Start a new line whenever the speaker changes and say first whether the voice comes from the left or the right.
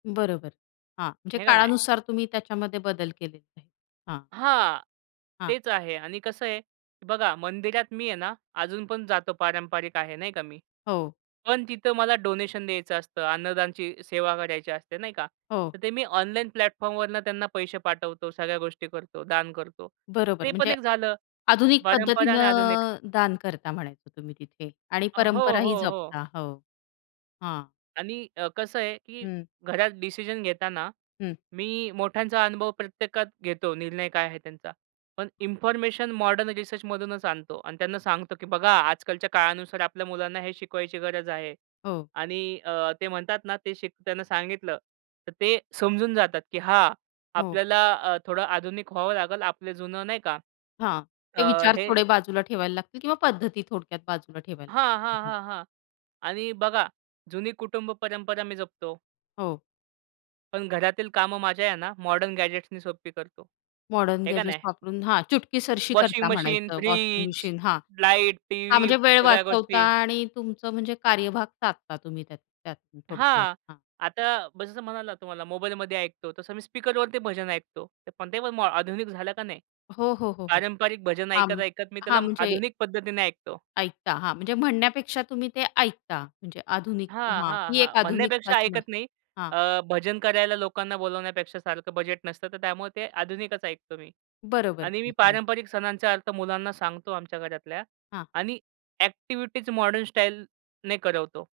left: बरोबर. हां, म्हणजे
right: हे का नाही?
left: काळानुसार तुम्ही त्याच्यामध्ये बदल केलेला आहे हां.
right: हां,
left: हां.
right: तेच आहे आणि कसं आहे बघा मंदिरात मी आहे ना, अजून पण जातो पारंपरिक आहे नाही का मी.
left: हो.
right: पण तिथं मला डोनेशन द्यायचं असतं, अन्नदानची सेवा करायची असते नाही का?
left: हो.
right: तर ते मी ऑनलाईन प्लॅटफॉर्मवरनं त्यांना पैसे पाठवतो, सगळ्या गोष्टी करतो, दान करतो.
left: बरोबर,
right: ते पण
left: म्हणजे
right: एक झालं
left: आधुनिक
right: परंपरा आणि
left: पद्धतीनं
right: आधुनिक.
left: अ, दान करता म्हणायचं तुम्ही तिथे आणि
right: अ, हो,
left: परंपराही
right: हो, हो.
left: जपता. हो हां
right: आणि अ, कसं आहे, की
left: हं.
right: घरात डिसिजन घेताना
left: हं.
right: मी मोठ्यांचा अनुभव प्रत्येकात घेतो, निर्णय काय आहे त्यांचा. पण इन्फॉर्मेशन मॉडर्न रिसर्चमधूनच आणतो. आणि त्यांना सांगतो की "बघा आजकालच्या काळानुसार आपल्या मुलांना हे शिकवायची गरज आहे."
left: हो.
right: आणि अ, ते म्हणतात ना ते त्यांना सांगितलं तर ते समजून जातात की हां,
left: हो.
right: आपल्याला अ, थोडं आधुनिक व्हावं लागेल. आपलं जुनं नाही का,
left: हां, ते
right: अ,
left: विचार
right: हे
left: थोडे बाजूला ठेवायला लागतील किंवा पद्धती थोडक्यात बाजूला ठेवायला
right: हां,
left: लागतील
right: हां,
left: हां.
right: हां, हां. आणि बघा जुनी कुटुंब परंपरा मी जपतो.
left: हो.
right: पण घरातील कामं माझ्या आहे ना मॉडर्न गॅजेट्सनी सोपी करतो.
left: मॉडर्न
right: हे का
left: गॅजेट्स
right: नाही?
left: वापरून हां, चुटकीसरशी
right: वॉशिंग
left: करता
right: मशीन,
left: म्हणायचं वॉशिंग
right: फ्रिज,
left: मशीन हां.
right: लाईट,
left: हां
right: टीव्ही
left: म्हणजे वेळ
right: सगळ्या
left: वाचवता
right: गोष्टी.
left: आणि तुमचं म्हणजे कार्यभाग साधता तुम्ही त्यात त्यातून थोडक्यात
right: हां,
left: हां.
right: आता भजनं म्हणाला, तुम्हाला मोबाईलमध्ये ऐकतो तसं मी स्पीकरवर ते भजन ऐकतो. पण ते आधुनिक झालं का नाही?
left: हो, हो, हो, हो.
right: पारंपरिक भजन
left: हां. म
right: ऐकत-ऐकत मी त्याला
left: हां म्हणजे
right: आधुनिक पद्धतीने ऐकतो.
left: ऐकता हां, म्हणजे म्हणण्यापेक्षा तुम्ही ते ऐकता म्हणजे आधुनिक
right: हां,
left: हां,
right: हां,
left: ती
right: हां.
left: एक
right: म्हणण्यापेक्षा
left: आधुनिकताच म्हणा
right: ऐकत नाही.
left: हां.
right: अ, भजन करायला लोकांना बोलावण्यापेक्षा सारखं बजेट नसतं. तर त्यामुळे ते आधुनिकच ऐकतो मी.
left: बरोबर
right: आणि मी
left: की हां.
right: पारंपरिक सणांचा अर्थ मुलांना सांगतो आमच्या घरातल्या
left: हां.
right: आणि अ‍ॅक्टिव्हिटीज मॉडर्न स्टाईलने करवतो.